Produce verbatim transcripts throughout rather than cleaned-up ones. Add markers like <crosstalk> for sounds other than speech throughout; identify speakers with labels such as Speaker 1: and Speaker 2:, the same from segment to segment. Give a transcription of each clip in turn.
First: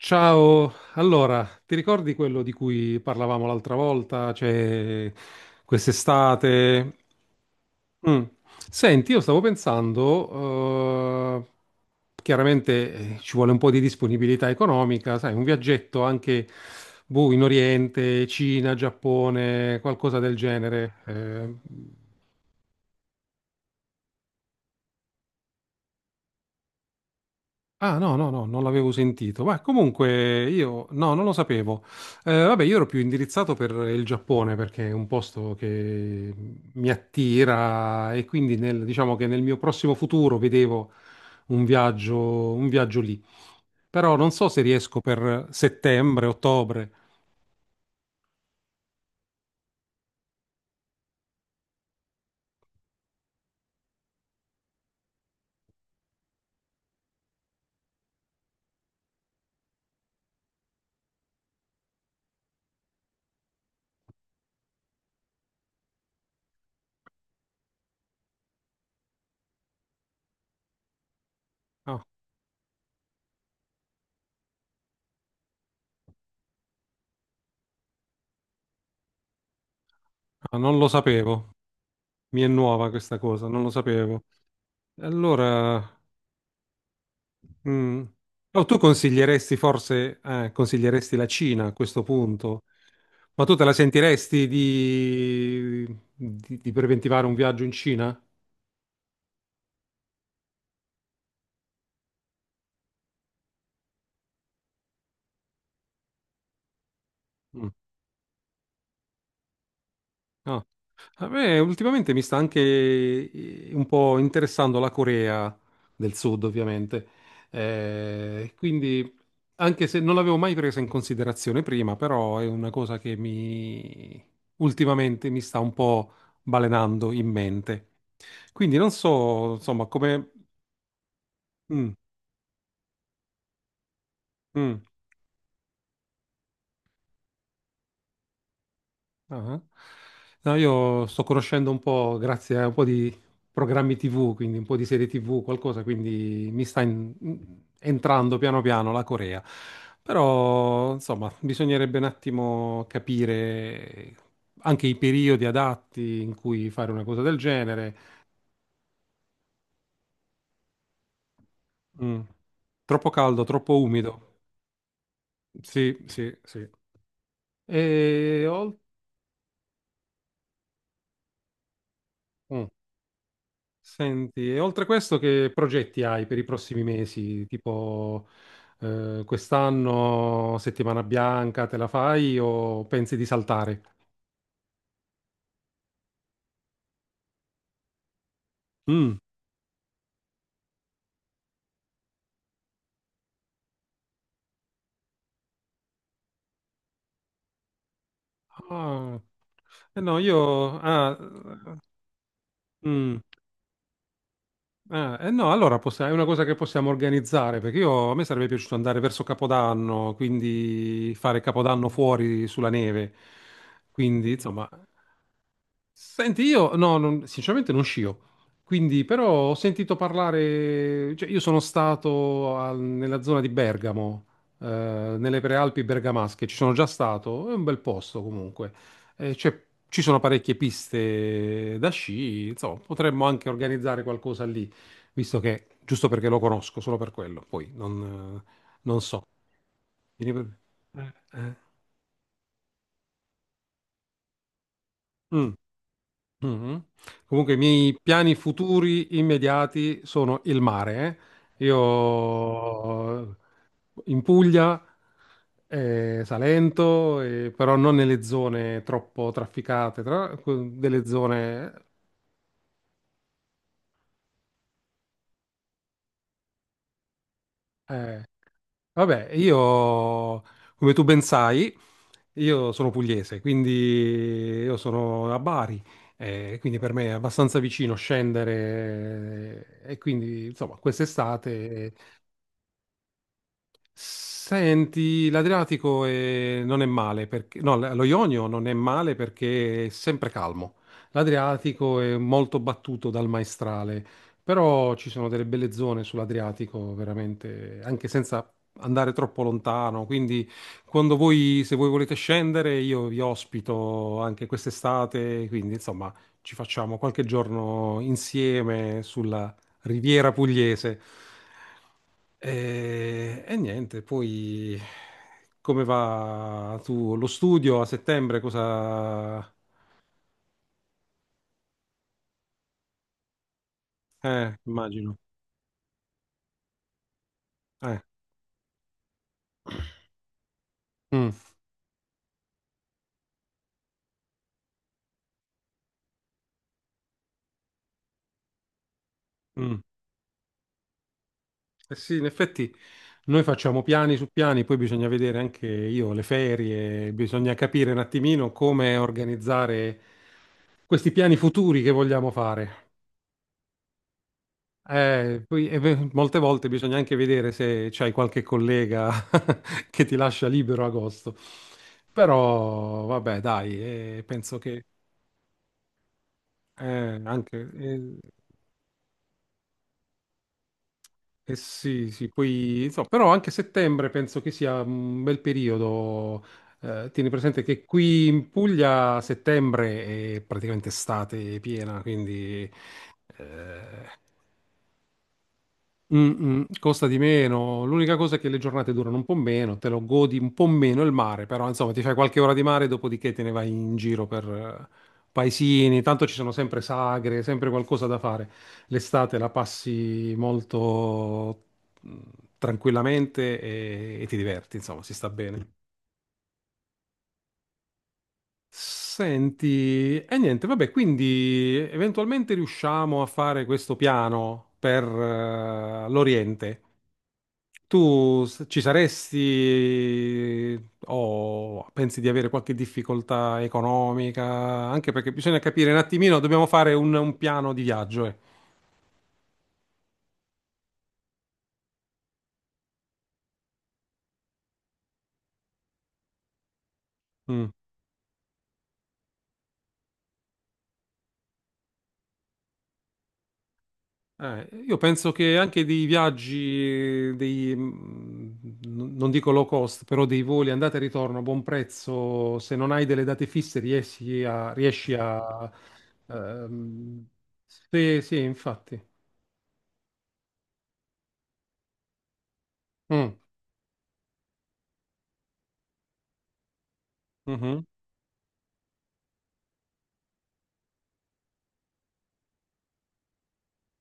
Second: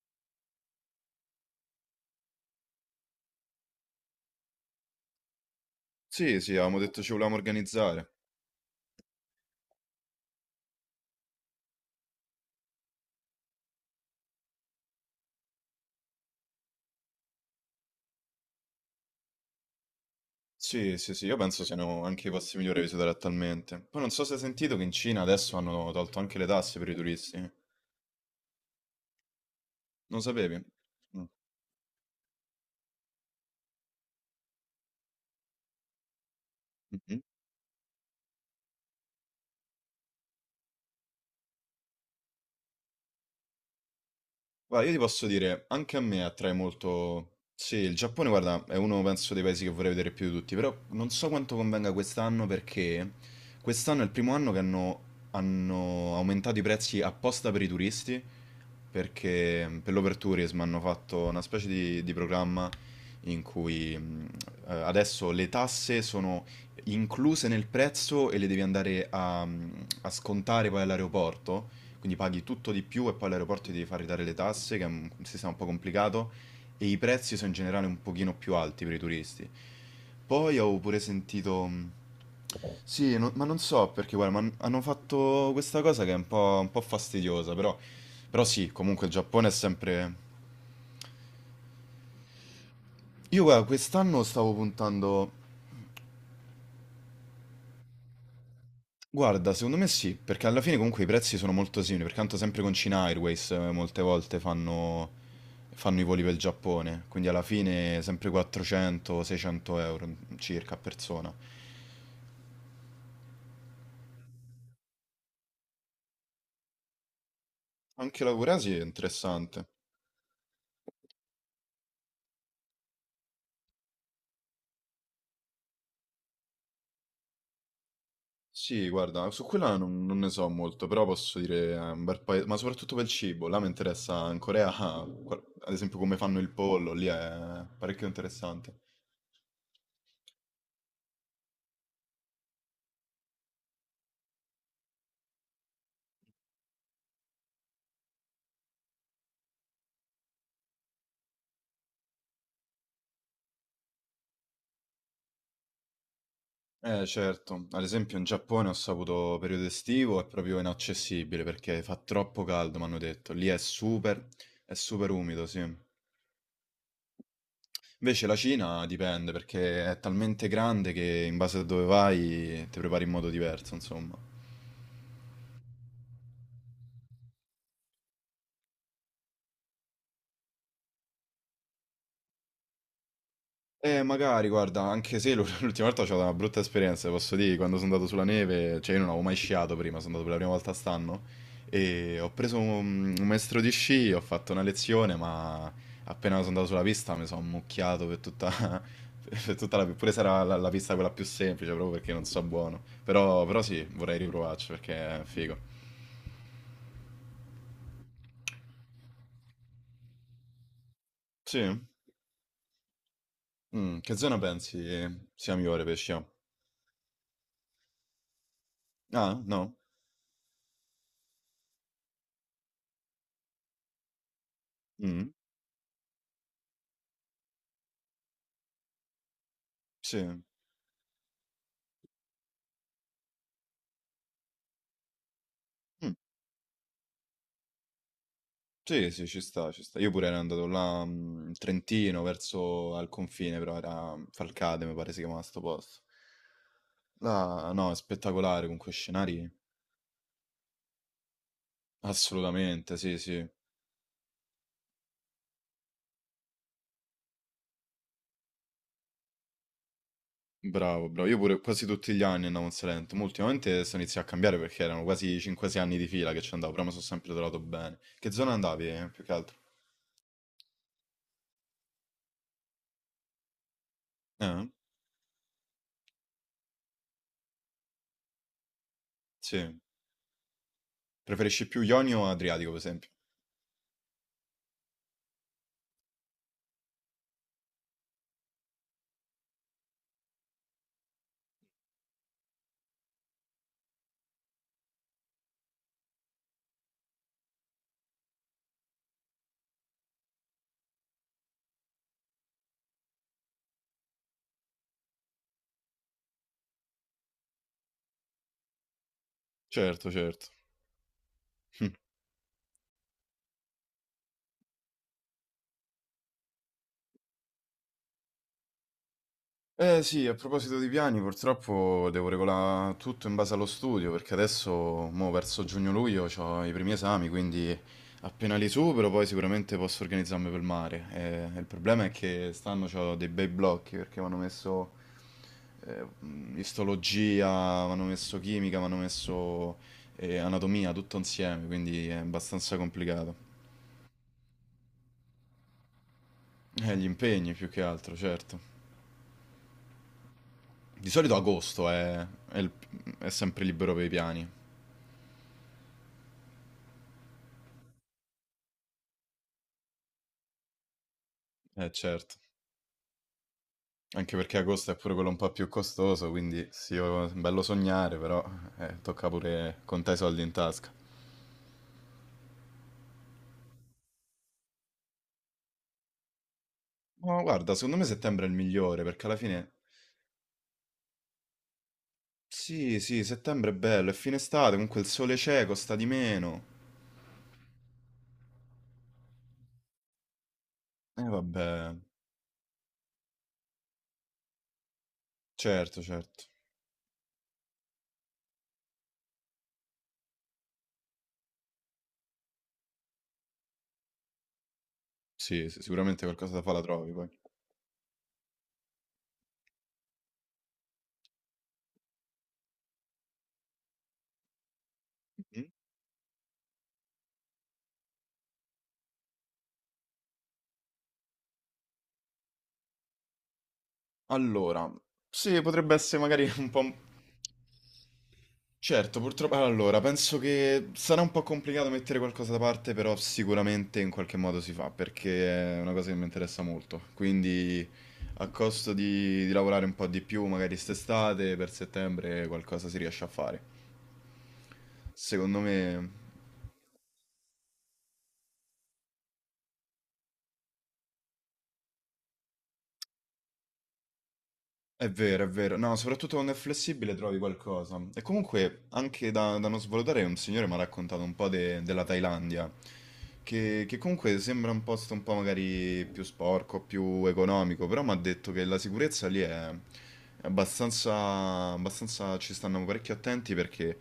Speaker 1: Ciao, allora, ti ricordi quello di cui parlavamo l'altra volta? Cioè,
Speaker 2: Sì, sì, avevamo
Speaker 1: quest'estate?
Speaker 2: detto ci volevamo organizzare.
Speaker 1: Mm. Senti, io stavo pensando, eh, chiaramente eh, ci vuole un po' di disponibilità economica, sai, un viaggetto anche boh, in Oriente, Cina, Giappone, qualcosa del genere.
Speaker 2: Sì, sì, sì, io
Speaker 1: eh,
Speaker 2: penso siano anche i posti migliori da visitare attualmente. Poi non so se hai sentito che in Cina adesso hanno tolto anche le tasse per i turisti. Non
Speaker 1: Ah, no, no, no, non l'avevo sentito. Ma
Speaker 2: lo
Speaker 1: comunque
Speaker 2: sapevi?
Speaker 1: io, no, non lo sapevo. Eh, vabbè, io ero più indirizzato per il Giappone perché è un posto che mi
Speaker 2: Mm.
Speaker 1: attira e quindi nel- diciamo che nel mio prossimo futuro vedevo un viaggio, un viaggio lì. Però non so se
Speaker 2: Guarda, io ti
Speaker 1: riesco
Speaker 2: posso
Speaker 1: per
Speaker 2: dire, anche a me
Speaker 1: settembre,
Speaker 2: attrae
Speaker 1: ottobre.
Speaker 2: molto. Sì, il Giappone, guarda, è uno, penso, dei paesi che vorrei vedere più di tutti, però non so quanto convenga quest'anno perché quest'anno è il primo anno che hanno, hanno aumentato i prezzi apposta per i turisti, perché per l'overtourism hanno fatto una specie di, di programma in cui mh, eh, adesso le tasse sono incluse nel prezzo e le devi andare a, a scontare poi all'aeroporto,
Speaker 1: Ah,
Speaker 2: quindi paghi tutto di più e poi all'aeroporto ti devi far ridare le tasse, che è un sistema un po' complicato, e i prezzi sono in generale un pochino più alti per i turisti.
Speaker 1: ah,
Speaker 2: Poi
Speaker 1: non
Speaker 2: ho
Speaker 1: lo
Speaker 2: pure
Speaker 1: sapevo.
Speaker 2: sentito.
Speaker 1: Mi è nuova
Speaker 2: Sì,
Speaker 1: questa
Speaker 2: non- ma
Speaker 1: cosa,
Speaker 2: non
Speaker 1: non lo
Speaker 2: so perché,
Speaker 1: sapevo.
Speaker 2: guarda, ma han- hanno fatto
Speaker 1: Allora,
Speaker 2: questa cosa che è un po', un po' fastidiosa, però,
Speaker 1: mm.
Speaker 2: però
Speaker 1: Oh,
Speaker 2: sì,
Speaker 1: tu
Speaker 2: comunque il Giappone è
Speaker 1: consiglieresti
Speaker 2: sempre.
Speaker 1: forse, eh, consiglieresti la Cina a questo punto?
Speaker 2: Io,
Speaker 1: Ma tu te
Speaker 2: guarda,
Speaker 1: la
Speaker 2: quest'anno
Speaker 1: sentiresti
Speaker 2: stavo puntando.
Speaker 1: di, di- di preventivare un viaggio in Cina?
Speaker 2: Guarda, secondo me sì, perché alla fine comunque i prezzi sono molto simili, perché tanto sempre con China Airways eh, molte volte fanno, fanno i voli per il Giappone, quindi alla
Speaker 1: Mm.
Speaker 2: fine sempre quattrocento-seicento euro
Speaker 1: No.
Speaker 2: circa a
Speaker 1: A
Speaker 2: persona.
Speaker 1: me ultimamente mi sta anche eh, un po' interessando la Corea del Sud, ovviamente.
Speaker 2: Anche la
Speaker 1: Eh,
Speaker 2: Corea sì, è
Speaker 1: quindi,
Speaker 2: interessante.
Speaker 1: anche se non l'avevo mai presa in considerazione prima, però è una cosa che mi ultimamente mi sta un po' balenando in mente. Quindi
Speaker 2: Sì,
Speaker 1: non
Speaker 2: guarda, su
Speaker 1: so,
Speaker 2: quella
Speaker 1: insomma,
Speaker 2: non, non ne
Speaker 1: come...
Speaker 2: so molto, però posso dire è
Speaker 1: Mm,
Speaker 2: un bel paese, ma soprattutto per il cibo, là mi interessa in Corea, <laughs>
Speaker 1: mm.
Speaker 2: ah, guar- ad esempio come fanno il pollo, lì è parecchio interessante.
Speaker 1: Ah. No, io sto conoscendo un po', grazie a un po' di programmi ti vu, quindi un po' di serie ti vu, qualcosa, quindi mi sta in- entrando piano piano la Corea. Però, insomma, bisognerebbe un attimo capire anche i periodi adatti in cui fare una
Speaker 2: Eh
Speaker 1: cosa del
Speaker 2: certo, ad
Speaker 1: genere.
Speaker 2: esempio in Giappone ho saputo periodo estivo è proprio inaccessibile perché fa
Speaker 1: Mm.
Speaker 2: troppo caldo, mi hanno
Speaker 1: Troppo
Speaker 2: detto.
Speaker 1: caldo,
Speaker 2: Lì è
Speaker 1: troppo
Speaker 2: super,
Speaker 1: umido.
Speaker 2: è super umido, sì.
Speaker 1: Sì, sì, sì.
Speaker 2: Invece la
Speaker 1: E oltre...
Speaker 2: Cina dipende perché è talmente grande che in base a dove vai ti prepari in modo diverso, insomma.
Speaker 1: Senti, e oltre a questo, che progetti hai per i prossimi mesi? Tipo, eh, quest'anno settimana bianca te la fai o pensi di saltare?
Speaker 2: Eh, magari, guarda, anche se l- <laughs> l'ultima volta ho avuto una brutta esperienza, posso dire, quando sono andato sulla neve, cioè io non
Speaker 1: Mm.
Speaker 2: avevo mai sciato prima, sono andato per la prima volta stanno e ho preso un, un maestro di sci, ho fatto una lezione, ma appena sono andato sulla pista mi sono ammucchiato per tutta, <laughs>
Speaker 1: Ah.
Speaker 2: per tutta la,
Speaker 1: Eh
Speaker 2: pure
Speaker 1: no,
Speaker 2: se era la, la
Speaker 1: io...
Speaker 2: pista quella
Speaker 1: Ah,
Speaker 2: più semplice, proprio perché non so buono.
Speaker 1: mm.
Speaker 2: Però, però sì, vorrei riprovarci perché
Speaker 1: Ah,
Speaker 2: è
Speaker 1: eh no,
Speaker 2: figo.
Speaker 1: allora possi- è una cosa che possiamo organizzare, perché io, a me sarebbe piaciuto andare verso Capodanno, quindi fare
Speaker 2: Sì?
Speaker 1: Capodanno fuori sulla neve.
Speaker 2: Mm, che
Speaker 1: Quindi,
Speaker 2: zona
Speaker 1: insomma...
Speaker 2: pensi sia migliore per sciare?
Speaker 1: Senti, io no, non- sinceramente non scio, quindi però
Speaker 2: Ah,
Speaker 1: ho
Speaker 2: no?
Speaker 1: sentito parlare, cioè io sono stato al- nella zona di Bergamo, eh,
Speaker 2: Mm,
Speaker 1: nelle prealpi bergamasche, ci sono già stato, è un bel posto comunque. Eh, c'è- ci sono
Speaker 2: sì.
Speaker 1: parecchie piste da sci, insomma potremmo anche organizzare qualcosa lì, visto che, giusto perché lo conosco, solo per quello, poi non, eh, non
Speaker 2: Sì,
Speaker 1: so.
Speaker 2: sì, ci sta, ci sta. Io pure
Speaker 1: Vieni
Speaker 2: ero
Speaker 1: per-
Speaker 2: andato là
Speaker 1: eh,
Speaker 2: mh, in
Speaker 1: eh.
Speaker 2: Trentino, verso al confine, però era Falcade, mi pare si chiamava
Speaker 1: Mm.
Speaker 2: sto posto.
Speaker 1: Mhm. Comunque, i
Speaker 2: Là, no, è
Speaker 1: miei piani
Speaker 2: spettacolare con quei
Speaker 1: futuri
Speaker 2: scenari.
Speaker 1: immediati sono il mare. Eh.
Speaker 2: Assolutamente, sì,
Speaker 1: Io
Speaker 2: sì.
Speaker 1: in Puglia, eh, Salento, eh, però non nelle zone troppo trafficate, tra- delle
Speaker 2: Bravo, bravo. Io pure quasi
Speaker 1: zone...
Speaker 2: tutti gli anni andavo in Salento, ma ultimamente sto iniziando a cambiare perché erano quasi cinque o sei anni di fila che ci andavo, però mi sono sempre trovato bene.
Speaker 1: Eh.
Speaker 2: Che zona andavi, eh, più
Speaker 1: Vabbè,
Speaker 2: che altro?
Speaker 1: io, come tu ben sai, io sono pugliese, quindi
Speaker 2: Eh?
Speaker 1: io sono a Bari, eh, quindi per me è abbastanza vicino
Speaker 2: Sì.
Speaker 1: scendere, eh, e quindi, insomma,
Speaker 2: Preferisci più
Speaker 1: quest'estate.
Speaker 2: Ionio o Adriatico, per esempio?
Speaker 1: Senti, l'Adriatico eh, non è male perché, no, l- lo Ionio non è male perché è sempre calmo. L'Adriatico è molto battuto dal maestrale, però ci sono delle belle zone sull'Adriatico, veramente, anche senza andare troppo lontano. Quindi, quando voi, se voi volete scendere, io vi ospito anche quest'estate. Quindi, insomma, ci facciamo qualche giorno insieme sulla
Speaker 2: Certo,
Speaker 1: Riviera
Speaker 2: certo.
Speaker 1: Pugliese.
Speaker 2: <laughs>
Speaker 1: E, e niente, poi come va tu lo studio a settembre? Cosa...
Speaker 2: Eh sì, a proposito di piani, purtroppo devo regolare tutto in base allo studio, perché
Speaker 1: Eh,
Speaker 2: adesso,
Speaker 1: immagino.
Speaker 2: mo, verso giugno-luglio, ho i primi esami, quindi
Speaker 1: Eh,
Speaker 2: appena li supero poi sicuramente posso organizzarmi per il mare.
Speaker 1: mm,
Speaker 2: Eh, il problema è che stanno ho dei bei blocchi, perché mi hanno messo eh, mh, istologia, mi hanno messo chimica, mi hanno messo
Speaker 1: mm.
Speaker 2: eh, anatomia, tutto insieme,
Speaker 1: Eh
Speaker 2: quindi è
Speaker 1: sì, in effetti
Speaker 2: abbastanza
Speaker 1: noi
Speaker 2: complicato.
Speaker 1: facciamo piani su piani, poi bisogna vedere anche io le
Speaker 2: Eh, gli
Speaker 1: ferie,
Speaker 2: impegni
Speaker 1: bisogna
Speaker 2: più che
Speaker 1: capire un
Speaker 2: altro,
Speaker 1: attimino
Speaker 2: certo.
Speaker 1: come organizzare
Speaker 2: Di
Speaker 1: questi piani
Speaker 2: solito
Speaker 1: futuri
Speaker 2: agosto
Speaker 1: che
Speaker 2: è,
Speaker 1: vogliamo
Speaker 2: è il-
Speaker 1: fare.
Speaker 2: è sempre libero per i piani.
Speaker 1: Eh, poi, e beh, molte volte bisogna anche vedere se c'hai qualche collega <laughs> che ti lascia libero agosto.
Speaker 2: Eh certo,
Speaker 1: Però, vabbè, dai, eh,
Speaker 2: anche
Speaker 1: penso
Speaker 2: perché
Speaker 1: che
Speaker 2: agosto è pure quello un po' più costoso, quindi sì,
Speaker 1: eh,
Speaker 2: oh, è bello
Speaker 1: anche... eh,
Speaker 2: sognare, però eh, tocca pure contare i soldi in tasca.
Speaker 1: eh sì, sì, poi, insomma, però anche settembre penso che sia un bel periodo. Eh, tieni
Speaker 2: Ma
Speaker 1: presente
Speaker 2: guarda,
Speaker 1: che
Speaker 2: secondo me
Speaker 1: qui
Speaker 2: settembre è
Speaker 1: in
Speaker 2: il migliore,
Speaker 1: Puglia
Speaker 2: perché alla fine.
Speaker 1: settembre è praticamente estate piena, quindi...
Speaker 2: Sì, sì, settembre è
Speaker 1: eh,
Speaker 2: bello, è fine estate, comunque il sole c'è, costa di
Speaker 1: mm,
Speaker 2: meno.
Speaker 1: mm, costa di meno. L'unica cosa è che le giornate durano un po' meno, te lo godi un po' meno il
Speaker 2: Eh
Speaker 1: mare, però insomma
Speaker 2: vabbè,
Speaker 1: ti fai qualche ora di mare, dopodiché te ne vai in giro per eh, paesini.
Speaker 2: certo,
Speaker 1: Tanto ci
Speaker 2: certo.
Speaker 1: sono sempre sagre, sempre qualcosa da fare. L'estate la passi molto mm, tranquillamente e, e ti diverti, insomma, si sta
Speaker 2: Sì,
Speaker 1: bene.
Speaker 2: sì, sicuramente qualcosa da fare la trovi poi.
Speaker 1: Senti, e niente, vabbè, quindi eventualmente riusciamo a fare questo piano per
Speaker 2: Mm?
Speaker 1: eh, l'Oriente. Tu s- ci saresti o pensi di avere qualche difficoltà economica?
Speaker 2: Allora,
Speaker 1: Anche perché bisogna
Speaker 2: sì,
Speaker 1: capire
Speaker 2: potrebbe
Speaker 1: un
Speaker 2: essere
Speaker 1: attimino,
Speaker 2: magari <laughs>
Speaker 1: dobbiamo
Speaker 2: un po'...
Speaker 1: fare
Speaker 2: un-
Speaker 1: un, un piano di viaggio. Eh.
Speaker 2: Certo, purtroppo. Allora, penso che sarà un po' complicato mettere qualcosa da parte, però sicuramente in qualche modo si fa, perché è una cosa che mi interessa molto.
Speaker 1: Mm.
Speaker 2: Quindi, a costo di, di lavorare un po' di più, magari st'estate, per settembre, qualcosa si riesce a fare.
Speaker 1: Eh, io penso che
Speaker 2: Secondo
Speaker 1: anche dei
Speaker 2: me.
Speaker 1: viaggi, dei, mm, n- non dico low cost, però dei voli andata e ritorno a buon prezzo, se non hai delle date fisse riesci a...
Speaker 2: È
Speaker 1: Riesci
Speaker 2: vero, è
Speaker 1: a
Speaker 2: vero. No, soprattutto quando è flessibile
Speaker 1: ehm,
Speaker 2: trovi qualcosa.
Speaker 1: sì,
Speaker 2: E
Speaker 1: sì,
Speaker 2: comunque,
Speaker 1: infatti.
Speaker 2: anche da, da non svalutare, un signore mi ha raccontato un po' de- della Thailandia,
Speaker 1: Mm.
Speaker 2: che, che comunque sembra un posto un po' magari più sporco, più
Speaker 1: Mhm.
Speaker 2: economico, però mi ha detto che la sicurezza lì è, è abbastanza, abbastanza... Ci stanno parecchio attenti perché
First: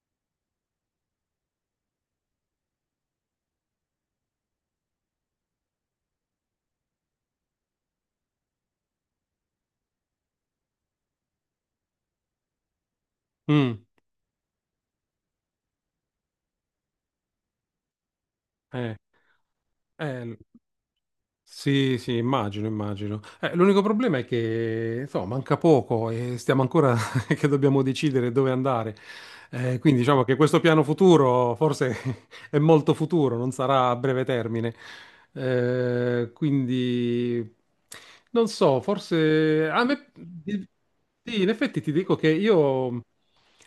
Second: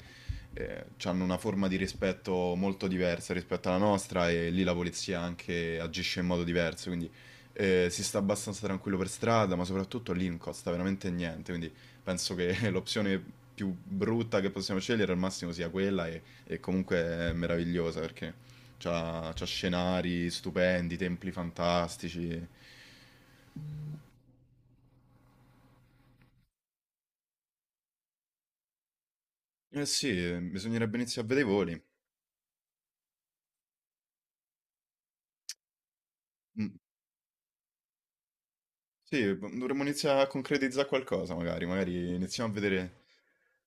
Speaker 2: hanno una forma di rispetto molto diversa rispetto alla nostra e lì la polizia anche agisce in modo diverso, quindi eh, si sta abbastanza tranquillo per strada, ma soprattutto lì non costa veramente niente, quindi penso che <laughs> l'opzione più
Speaker 1: Mm.
Speaker 2: brutta che possiamo scegliere al massimo sia quella e, e comunque è meravigliosa perché
Speaker 1: Eh.
Speaker 2: c'ha, c'ha scenari
Speaker 1: Eh,
Speaker 2: stupendi, templi
Speaker 1: sì, sì,
Speaker 2: fantastici.
Speaker 1: immagino, immagino. Eh, l'unico problema è che, insomma, manca poco e stiamo ancora <laughs> che dobbiamo decidere dove andare. Eh,
Speaker 2: Eh
Speaker 1: quindi
Speaker 2: sì,
Speaker 1: diciamo che questo piano
Speaker 2: bisognerebbe iniziare a vedere i
Speaker 1: futuro
Speaker 2: voli.
Speaker 1: forse <laughs> è molto futuro, non sarà a breve termine. Eh,
Speaker 2: Mm.
Speaker 1: quindi non so,
Speaker 2: Sì,
Speaker 1: forse
Speaker 2: dovremmo
Speaker 1: a me
Speaker 2: iniziare a concretizzare qualcosa,
Speaker 1: sì, in
Speaker 2: magari
Speaker 1: effetti ti
Speaker 2: magari
Speaker 1: dico che
Speaker 2: iniziamo a vedere.
Speaker 1: io,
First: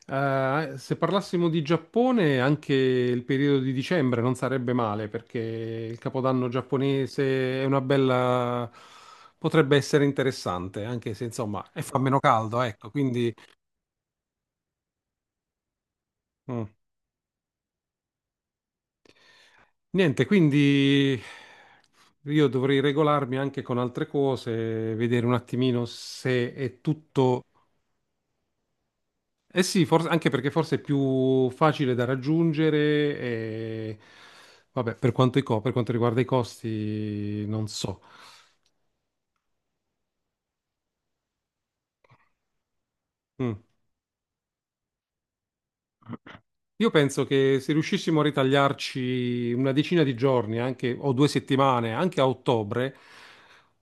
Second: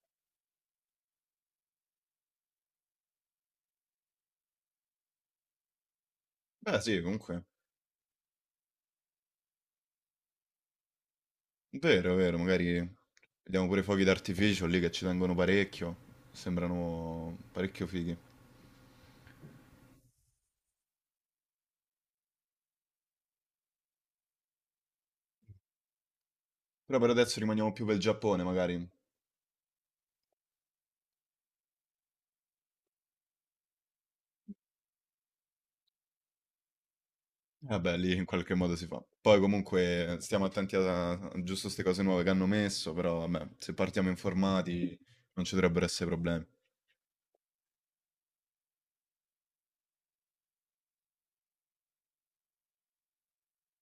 Speaker 1: eh, se parlassimo di Giappone, anche il periodo di dicembre non sarebbe male perché il capodanno
Speaker 2: Beh sì, comunque.
Speaker 1: giapponese è una bella, potrebbe essere interessante, anche se insomma, e fa
Speaker 2: Vero,
Speaker 1: meno
Speaker 2: vero,
Speaker 1: caldo,
Speaker 2: magari
Speaker 1: ecco, quindi
Speaker 2: vediamo pure i fuochi d'artificio lì che ci tengono parecchio,
Speaker 1: mm.
Speaker 2: sembrano parecchio fighi.
Speaker 1: Niente, quindi io dovrei regolarmi anche con altre cose, vedere un attimino se è
Speaker 2: Però per adesso
Speaker 1: tutto...
Speaker 2: rimaniamo più per il Giappone, magari.
Speaker 1: Eh sì, forse, anche perché forse è più facile da raggiungere e... Vabbè, per quanto, i co- per quanto riguarda i costi, non
Speaker 2: Vabbè,
Speaker 1: so.
Speaker 2: lì in qualche modo si fa. Poi comunque stiamo attenti a, a giusto queste cose nuove che hanno messo, però vabbè,
Speaker 1: Mm.
Speaker 2: se partiamo informati non ci dovrebbero essere problemi.
Speaker 1: Io penso che se riuscissimo a ritagliarci una decina di giorni, anche, o due settimane, anche a ottobre,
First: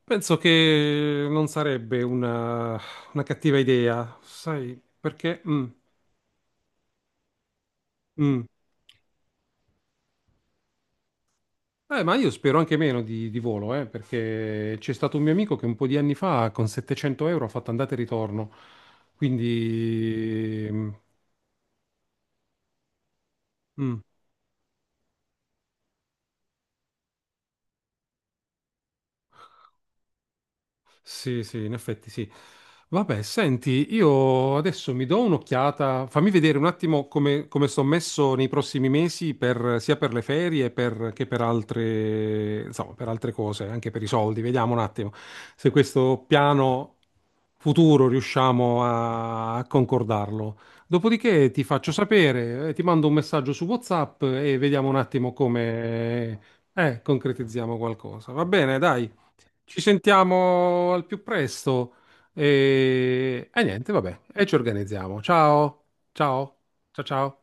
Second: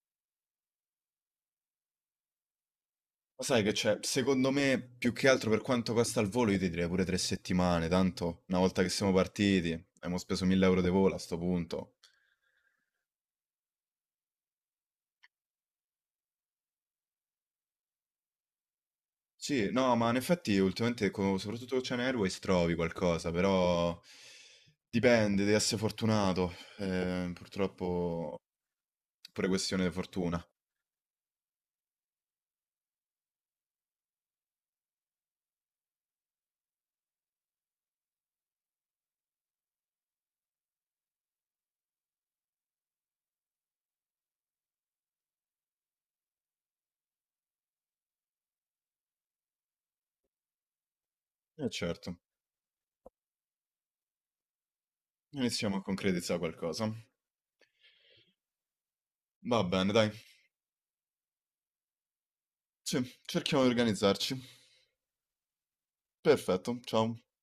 Speaker 1: penso che non sarebbe una, una
Speaker 2: Ma
Speaker 1: cattiva
Speaker 2: sai che c'è?
Speaker 1: idea,
Speaker 2: Secondo me,
Speaker 1: sai,
Speaker 2: più che
Speaker 1: perché...
Speaker 2: altro per
Speaker 1: mm,
Speaker 2: quanto costa il volo, io ti direi pure tre settimane,
Speaker 1: mm.
Speaker 2: tanto una volta che siamo partiti, abbiamo speso mille euro di volo a sto punto.
Speaker 1: Eh, ma io spero anche meno di, di volo, eh, perché c'è stato un mio amico che un po' di anni fa con settecento euro ha fatto andata e ritorno,
Speaker 2: Sì, no, ma in effetti
Speaker 1: quindi... mm,
Speaker 2: ultimamente, co- soprattutto con Ocean Airways, trovi qualcosa, però
Speaker 1: mm.
Speaker 2: dipende, devi essere fortunato. Eh, purtroppo è pure questione di fortuna.
Speaker 1: Sì, sì, in effetti sì. Vabbè, senti, io adesso mi do un'occhiata, fammi vedere un attimo come, come sto messo nei prossimi mesi per- sia per le ferie per- che per altre, insomma, per altre cose, anche per i soldi. Vediamo un attimo se questo piano futuro riusciamo a, a concordarlo. Dopodiché ti
Speaker 2: E
Speaker 1: faccio
Speaker 2: certo,
Speaker 1: sapere, eh, ti mando un messaggio su WhatsApp e vediamo un attimo
Speaker 2: iniziamo a concretizzare
Speaker 1: come,
Speaker 2: qualcosa.
Speaker 1: eh, concretizziamo qualcosa. Va bene, dai.
Speaker 2: Va
Speaker 1: Ci
Speaker 2: bene, dai.
Speaker 1: sentiamo al più presto
Speaker 2: Sì,
Speaker 1: e, e
Speaker 2: cerchiamo di
Speaker 1: niente, vabbè,
Speaker 2: organizzarci.
Speaker 1: e ci organizziamo. Ciao, ciao,
Speaker 2: Perfetto,
Speaker 1: ciao,
Speaker 2: ciao.
Speaker 1: ciao.